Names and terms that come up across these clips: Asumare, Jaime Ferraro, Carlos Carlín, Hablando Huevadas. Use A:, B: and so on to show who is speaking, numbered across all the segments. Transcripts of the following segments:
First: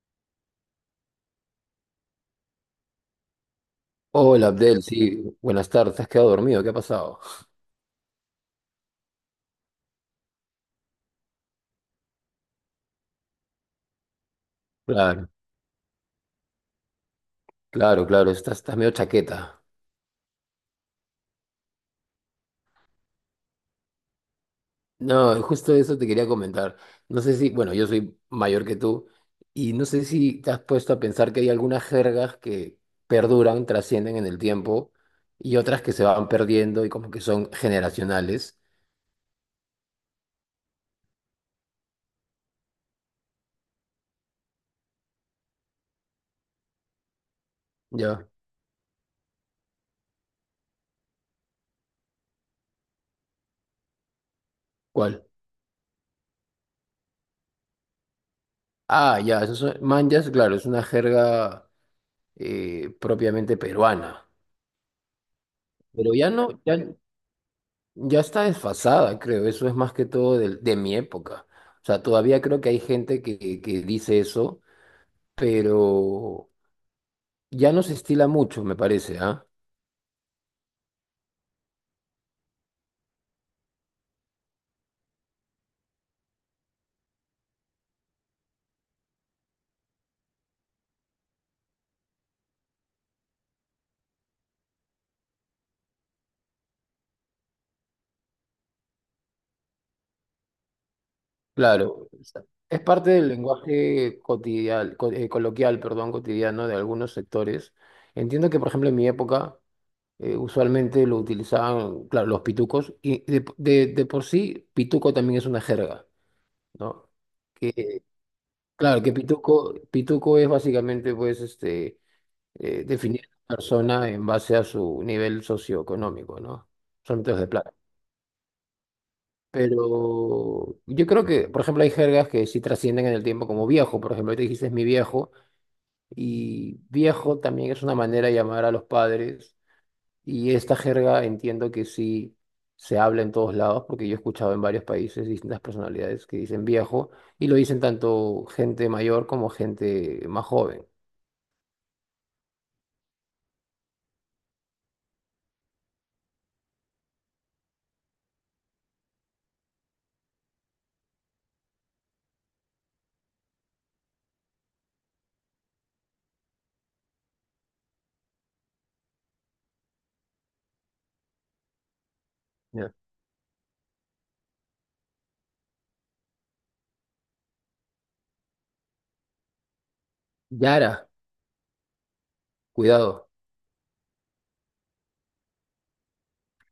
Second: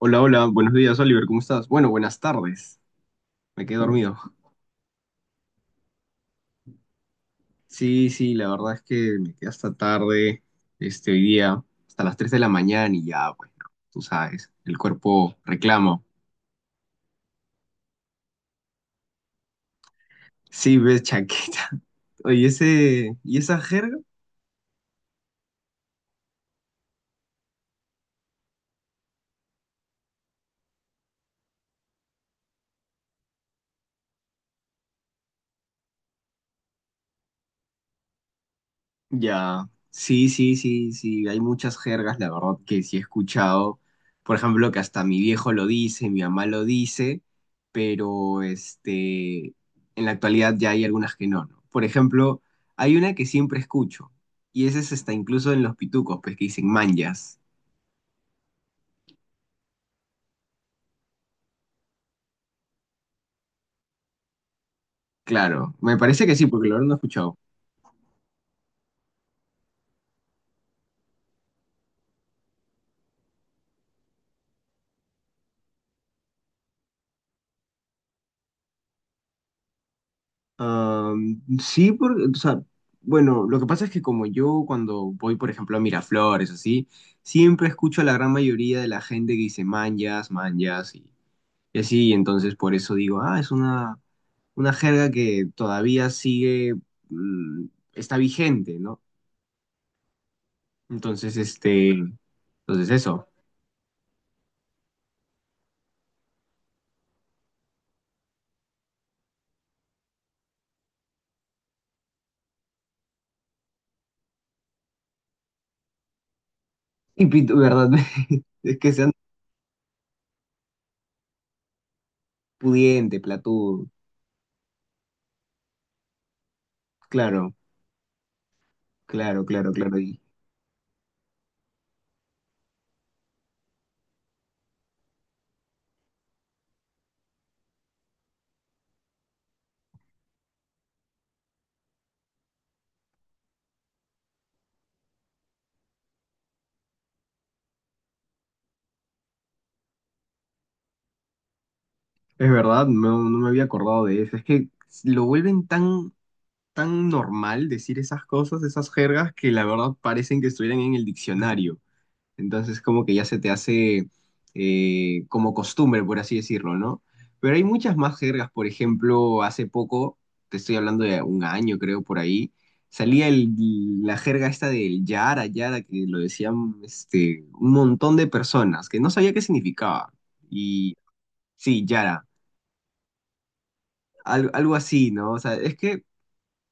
A: Hola, hola, buenos días, Oliver, ¿cómo estás? Bueno, buenas tardes, me quedé dormido.
B: Hola Abdel, sí, buenas tardes, ¿te has quedado dormido? ¿Qué ha pasado?
A: Sí, sí, la verdad es que me quedé hasta tarde, este, hoy día, hasta las 3 de la mañana y ya, bueno, tú sabes, el
B: Claro,
A: cuerpo reclama.
B: claro, claro, estás medio chaqueta.
A: Sí, ves, chaqueta. Oye, ese, ¿y esa jerga?
B: No, justo eso te quería comentar. No sé si, bueno, yo soy mayor que tú y no sé si te has puesto a pensar que hay algunas jergas que perduran, trascienden en el tiempo y otras que se van perdiendo y como que son generacionales.
A: Ya, sí, sí, sí, sí, hay muchas jergas, la verdad que sí he escuchado, por ejemplo, que hasta mi viejo lo dice, mi mamá lo dice,
B: ¿Ya?
A: pero este, en la actualidad ya hay algunas que no, ¿no? Por ejemplo, hay una que siempre escucho, y esa es hasta
B: ¿Cuál?
A: incluso en los pitucos, pues que dicen manjas,
B: Ah, ya, esos son manjas, claro, es una jerga propiamente peruana.
A: claro, me
B: Pero
A: parece
B: ya
A: que sí,
B: no,
A: porque lo
B: ya,
A: habrán escuchado.
B: Ya está desfasada, creo. Eso es más que todo de mi época. O sea, todavía creo que hay gente que dice eso, pero ya no se estila mucho, me parece, ¿ah?
A: Sí, porque, o sea, bueno, lo que pasa es que como yo cuando voy, por ejemplo, a Miraflores, así, siempre escucho a la gran mayoría de la gente que dice manjas, manjas, y así, entonces por eso digo, ah, es una jerga que todavía sigue, mm, está vigente, ¿no? Entonces, este,
B: Claro. O sea, es
A: entonces
B: parte
A: eso.
B: del lenguaje cotidial, coloquial, perdón, cotidiano de algunos sectores. Entiendo que, por ejemplo, en mi época, usualmente lo utilizaban, claro, los pitucos, y de por sí, pituco también es una jerga, ¿no?
A: Y pito, ¿verdad?
B: Que,
A: Es que
B: claro,
A: sean
B: que pituco es básicamente, pues,
A: pudiente,
B: definir a la
A: platudo,
B: persona en base a su nivel socioeconómico, ¿no? Son métodos de
A: claro,
B: plata.
A: claro, claro, claro.
B: Pero yo creo que, por ejemplo, hay jergas que sí trascienden en el tiempo, como viejo, por ejemplo, te dijiste es mi viejo, y viejo también es una manera de llamar a los padres, y esta jerga entiendo que sí se habla en todos lados, porque yo he escuchado en varios países distintas personalidades que dicen viejo, y lo dicen tanto gente mayor como gente más joven.
A: Es verdad, no, no me había acordado de eso. Es que lo vuelven tan, tan normal decir esas cosas, esas jergas, que la verdad parecen que estuvieran en el diccionario. Entonces como que ya se te hace como costumbre, por así decirlo, ¿no? Pero hay muchas más jergas. Por ejemplo, hace poco, te estoy hablando de un año creo por ahí,
B: Ya.
A: salía la jerga esta del Yara, Yara, que lo decían este, un montón de personas, que no sabía qué significaba. Y
B: Yara,
A: sí, Yara
B: cuidado,
A: algo así, ¿no? O sea, es que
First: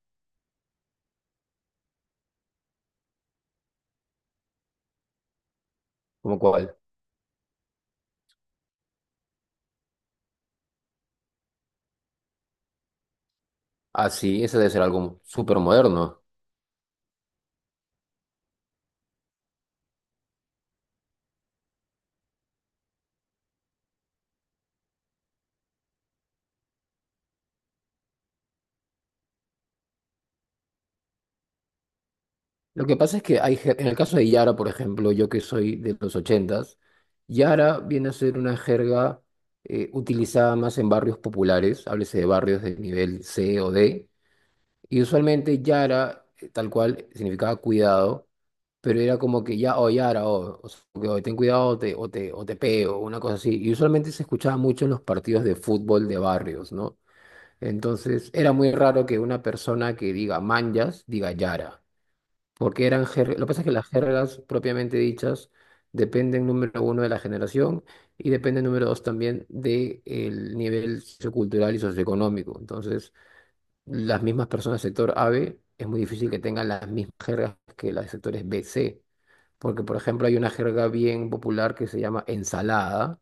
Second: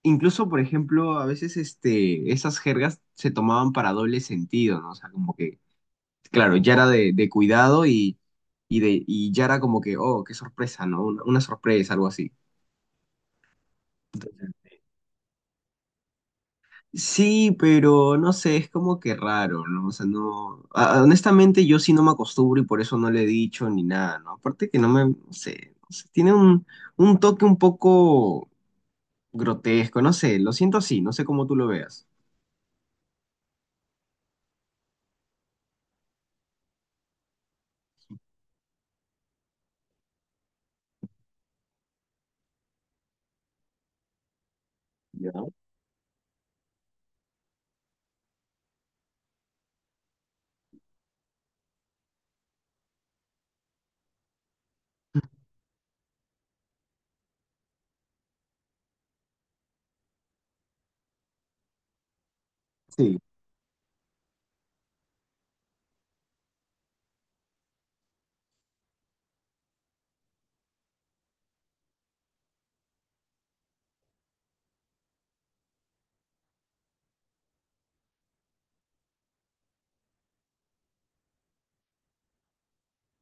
A: incluso, por ejemplo, a veces este, esas jergas se tomaban para doble sentido, ¿no? O sea, como que,
B: como
A: claro, ya
B: cual.
A: era de cuidado y, de, y ya era como que, oh, qué sorpresa, ¿no? Una sorpresa, algo así.
B: Ah, sí, ese debe ser algo súper moderno.
A: Sí, pero no sé, es como que raro, ¿no? O sea, no. Honestamente, yo sí no me acostumbro y por eso no le he dicho ni nada, ¿no? Aparte que no me. No sé, no sé, tiene un toque un poco grotesco, no sé, lo siento así, no sé cómo tú lo veas.
B: Lo que pasa es que en el caso de Yara, por ejemplo, yo que soy de los ochentas, Yara viene a ser una jerga utilizada más en barrios populares, háblese de barrios de nivel C o D, y
A: Ya.
B: usualmente Yara, tal cual, significaba cuidado, pero era como que ya, o Yara, o sea, que, "Oye, ten cuidado, o te pego", una cosa así, y usualmente se escuchaba mucho en los partidos de fútbol de barrios, ¿no? Entonces era muy raro que una persona que diga manjas diga yara, porque eran
A: Sí.
B: jergas. Lo que pasa es que las jergas propiamente dichas dependen, número uno, de la generación, y dependen, número dos, también del nivel sociocultural y socioeconómico. Entonces, las mismas personas del sector AB es muy difícil que tengan las mismas jergas que las del sectores B C, porque, por ejemplo, hay una jerga bien popular que se llama ensalada,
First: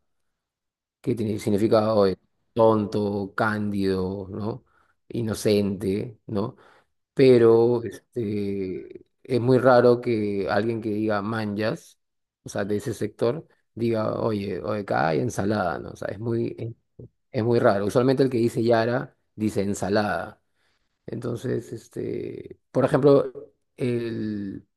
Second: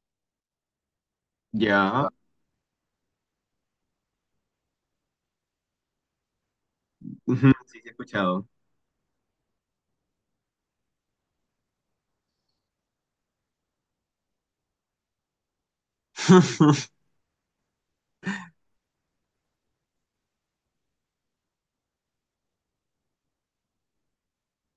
B: que tiene
A: Ya,
B: significado de tonto, cándido, ¿no? Inocente, ¿no?
A: sí, sí
B: Pero
A: he escuchado.
B: es muy raro que alguien que diga manjas, o sea, de ese sector, diga: oye, oye, acá hay ensalada, ¿no? O sea, es muy, es, es muy raro. Usualmente el que dice Yara dice ensalada. Entonces, por ejemplo, el,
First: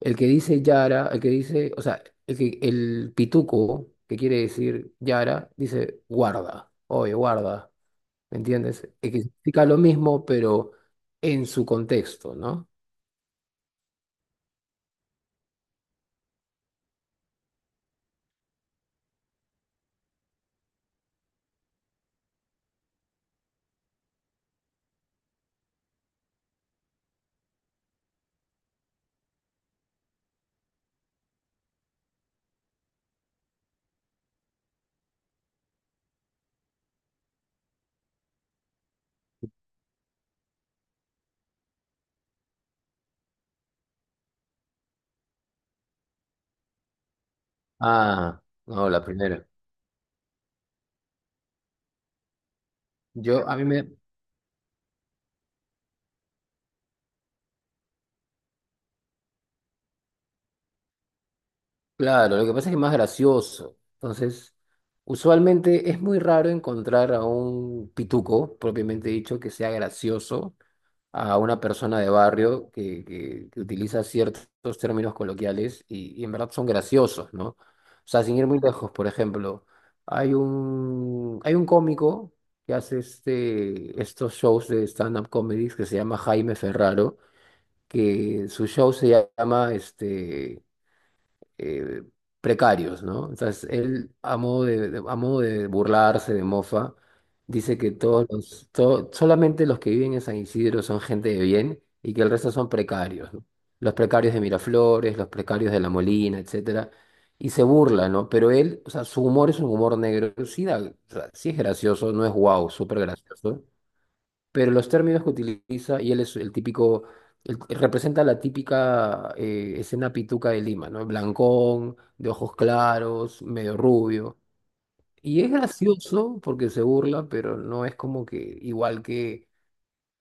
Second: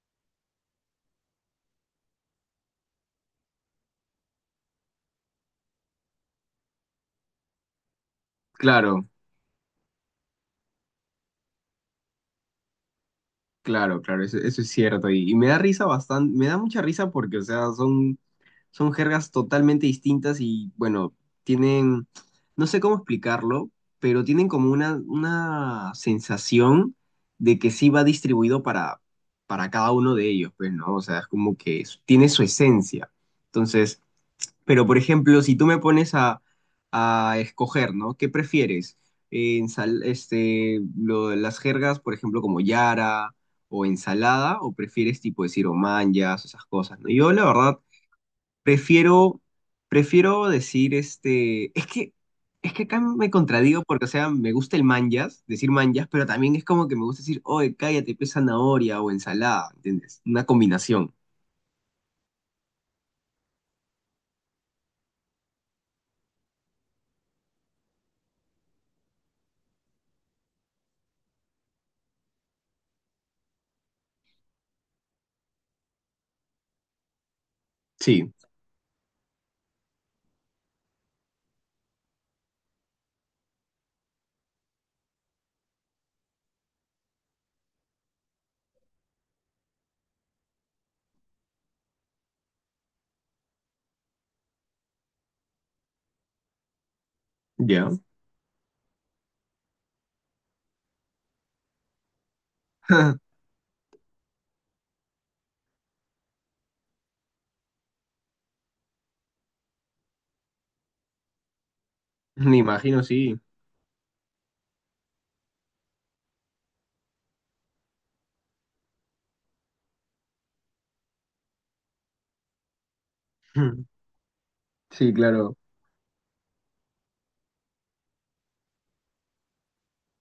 B: el que dice Yara, el que dice, o sea, el que, el pituco, que quiere decir Yara, dice guarda, oye, guarda, ¿me entiendes?
A: Claro,
B: Es que significa lo mismo, pero en su contexto, ¿no?
A: claro, claro, eso es cierto. Y me da risa bastante, me da mucha risa porque, o sea, son, son jergas totalmente distintas y, bueno, tienen, no sé cómo explicarlo, pero tienen como una sensación de que sí va distribuido para cada uno de ellos, pues, ¿no? O sea, es como que tiene su esencia. Entonces, pero, por ejemplo, si tú me pones a escoger, ¿no? ¿Qué prefieres? Las jergas, por ejemplo, como yara o ensalada, o prefieres tipo decir omanyas, esas cosas, ¿no? Yo, la verdad,
B: Ah, no, la
A: prefiero,
B: primera.
A: prefiero decir este. Es que acá me
B: A mí
A: contradigo
B: me,
A: porque, o sea, me gusta el manjas, decir manjas, pero también es como que me gusta decir, oye, cállate, pues zanahoria o ensalada, ¿entiendes? Una combinación.
B: claro, lo que pasa es que es más gracioso. Entonces, usualmente es muy raro encontrar a un pituco, propiamente dicho, que sea gracioso a una persona de barrio que utiliza ciertos términos coloquiales y, en verdad son graciosos, ¿no? O sea,
A: Sí,
B: sin ir muy lejos, por ejemplo, hay un cómico que hace estos shows de stand-up comedies, que se llama Jaime Ferraro, que su show se llama eh, precarios, ¿no? Entonces, él, a modo de burlarse, de mofa, dice
A: ya.
B: que solamente los que viven en San Isidro son gente de bien, y que el resto son precarios, ¿no? Los precarios de Miraflores, los precarios de La Molina, etcétera. Y se burla, ¿no? Pero él, o sea, su humor es un humor negro. Sí, o sea, sí es gracioso, no es
A: Me
B: guau, súper
A: imagino, sí.
B: gracioso, pero los términos que utiliza, y él es el típico, representa la típica escena pituca de Lima, ¿no? Blancón, de ojos claros, medio rubio.
A: Sí,
B: Y es
A: claro.
B: gracioso porque se burla, pero no es como que igual que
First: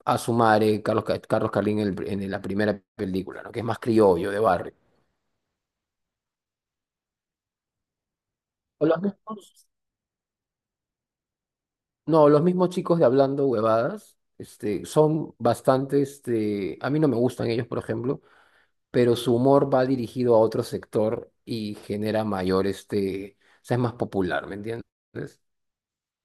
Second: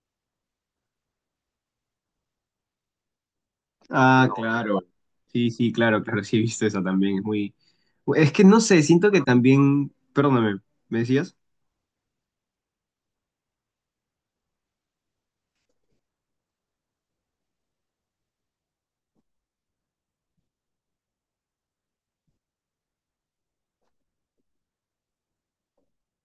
B: Asumare, Carlos Carlín en la primera película, ¿no? Que es más
A: Ah,
B: criollo,
A: no,
B: de barrio.
A: claro. Sí, sí, claro, claro, sí he visto eso también. Es muy... Es que no sé,
B: O los
A: siento que
B: mismos,
A: también... Perdóname, ¿me decías?
B: no, los mismos chicos de Hablando Huevadas, son bastante, a mí no me gustan ellos, por ejemplo, pero su humor va dirigido a otro sector y genera mayor, o sea, es más popular, ¿me entiendes?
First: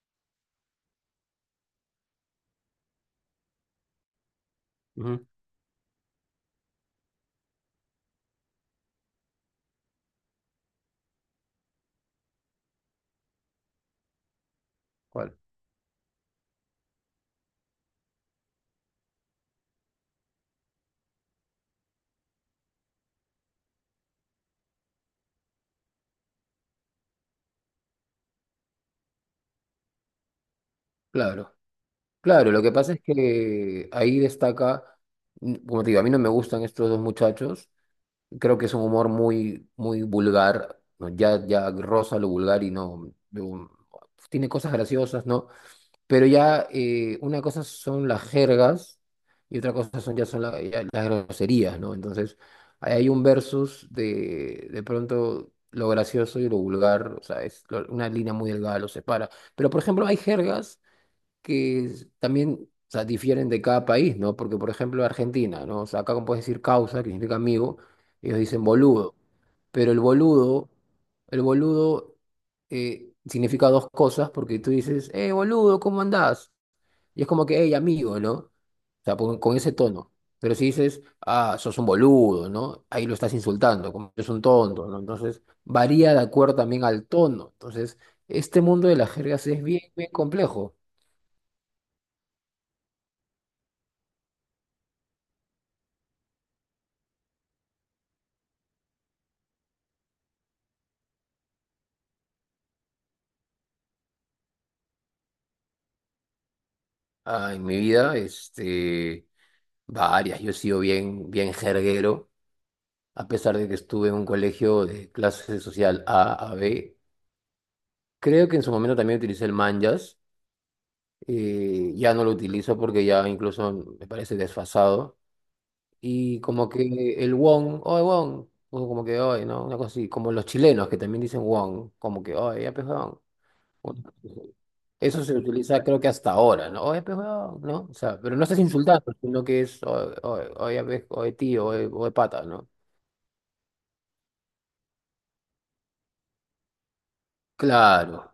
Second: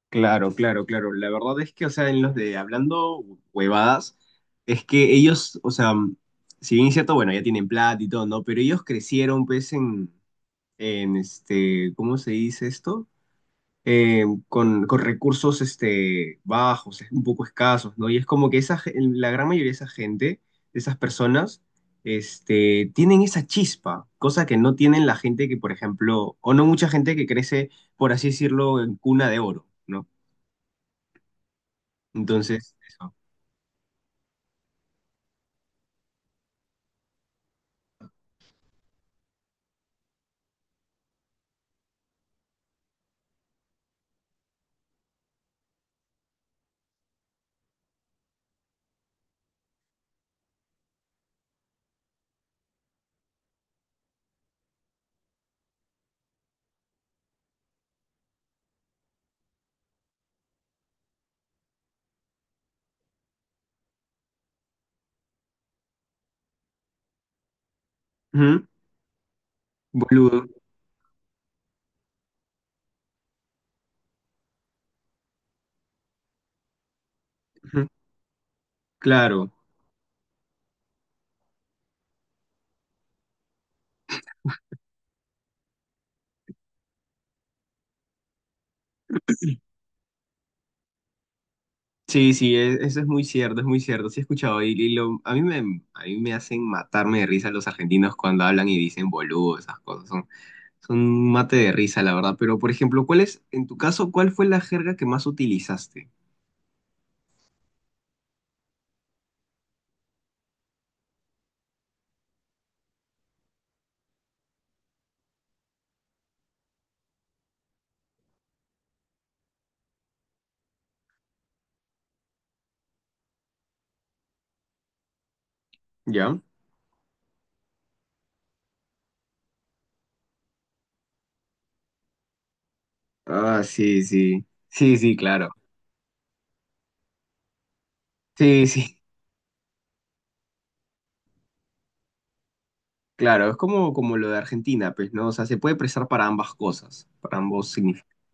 A: Claro, claro, claro. La verdad es que, o sea, en los de hablando huevadas, es que
B: Ujú.
A: ellos, o sea, mm, si bien es cierto, bueno, ya tienen plata y todo, ¿no? Pero ellos crecieron, pues, en este, ¿cómo se dice esto? Con
B: ¿Cuál?
A: recursos este, bajos, es un poco escasos, ¿no? Y es como que esa, la gran mayoría de esa gente, de esas personas, este, tienen esa chispa, cosa que no tienen la gente que, por ejemplo, o no mucha gente que crece, por así decirlo, en cuna de oro, ¿no?
B: Claro, claro, lo que
A: Entonces,
B: pasa es
A: eso.
B: que ahí destaca, como te digo, a mí no me gustan estos dos muchachos, creo que es un humor muy, muy vulgar, ¿no? Ya, ya roza lo vulgar y no, no, tiene cosas graciosas, ¿no? Pero ya, una cosa son las jergas y otra cosa son, ya son ya las groserías, ¿no? Entonces, ahí hay un versus de pronto, lo gracioso y lo vulgar, o sea, es una línea muy delgada los separa. Pero, por ejemplo, hay jergas que también, o sea, difieren de cada país, ¿no? Porque, por ejemplo, Argentina, ¿no? O sea, acá como puedes decir causa, que significa amigo, ellos dicen
A: Ujú.
B: boludo. Pero el
A: Boludo.
B: boludo, el boludo significa dos cosas, porque tú dices, boludo, ¿cómo andás? Y es como que, hey,
A: Ujú.
B: amigo, ¿no? O sea,
A: Claro.
B: con ese tono. Pero si dices, ah, sos un boludo, ¿no? Ahí lo estás insultando, como que es un tonto, ¿no? Entonces, varía de acuerdo también al tono. Entonces, este mundo de las jergas es bien, bien complejo.
A: Sí, sí, eso es muy cierto, es muy cierto. Sí he escuchado y lo, a mí me hacen matarme de risa los argentinos cuando hablan y dicen boludo, esas cosas. Son, son un mate de risa, la verdad. Pero, por ejemplo, ¿cuál es, en tu caso, cuál fue la jerga que más utilizaste?
B: Ah, en mi vida, varias. Yo he sido bien, bien jerguero, a pesar de que estuve en un colegio de clase social A a B. Creo que en su momento también utilicé el Manjas. Ya no lo utilizo porque ya incluso me parece desfasado.
A: ¿Ya?
B: Y como que el won, oye, Wong, o como que oye, ¿no? Una cosa así, como los chilenos que también dicen won, como que oye, ya pues, Wong.
A: Ah, sí, sí. Sí, sí,
B: Eso se
A: claro.
B: utiliza creo que hasta ahora, ¿no? Oye, pues, weón, ¿no? O sea, pero no estás
A: Sí, sí,
B: insultando, sino que es oye, oye, oye, oye, tío, oye, oye, pata, ¿no?
A: claro. Es como, como lo de Argentina, pues, ¿no? O sea, se puede prestar para ambas cosas, para ambos significados.
B: Claro,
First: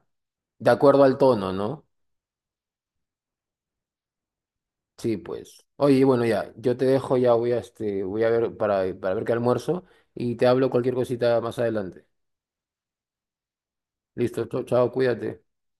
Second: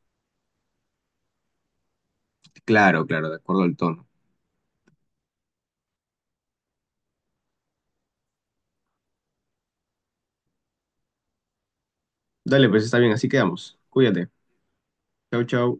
B: de acuerdo al tono, ¿no?
A: Claro, claro, de acuerdo al tono.
B: Sí, pues. Oye, bueno, ya, yo te dejo, ya voy a ver para ver qué almuerzo y te hablo cualquier cosita más adelante.
A: Dale, pues está bien, así quedamos. Cuídate.
B: Listo, chao, chao,
A: Chau,
B: cuídate.
A: chau.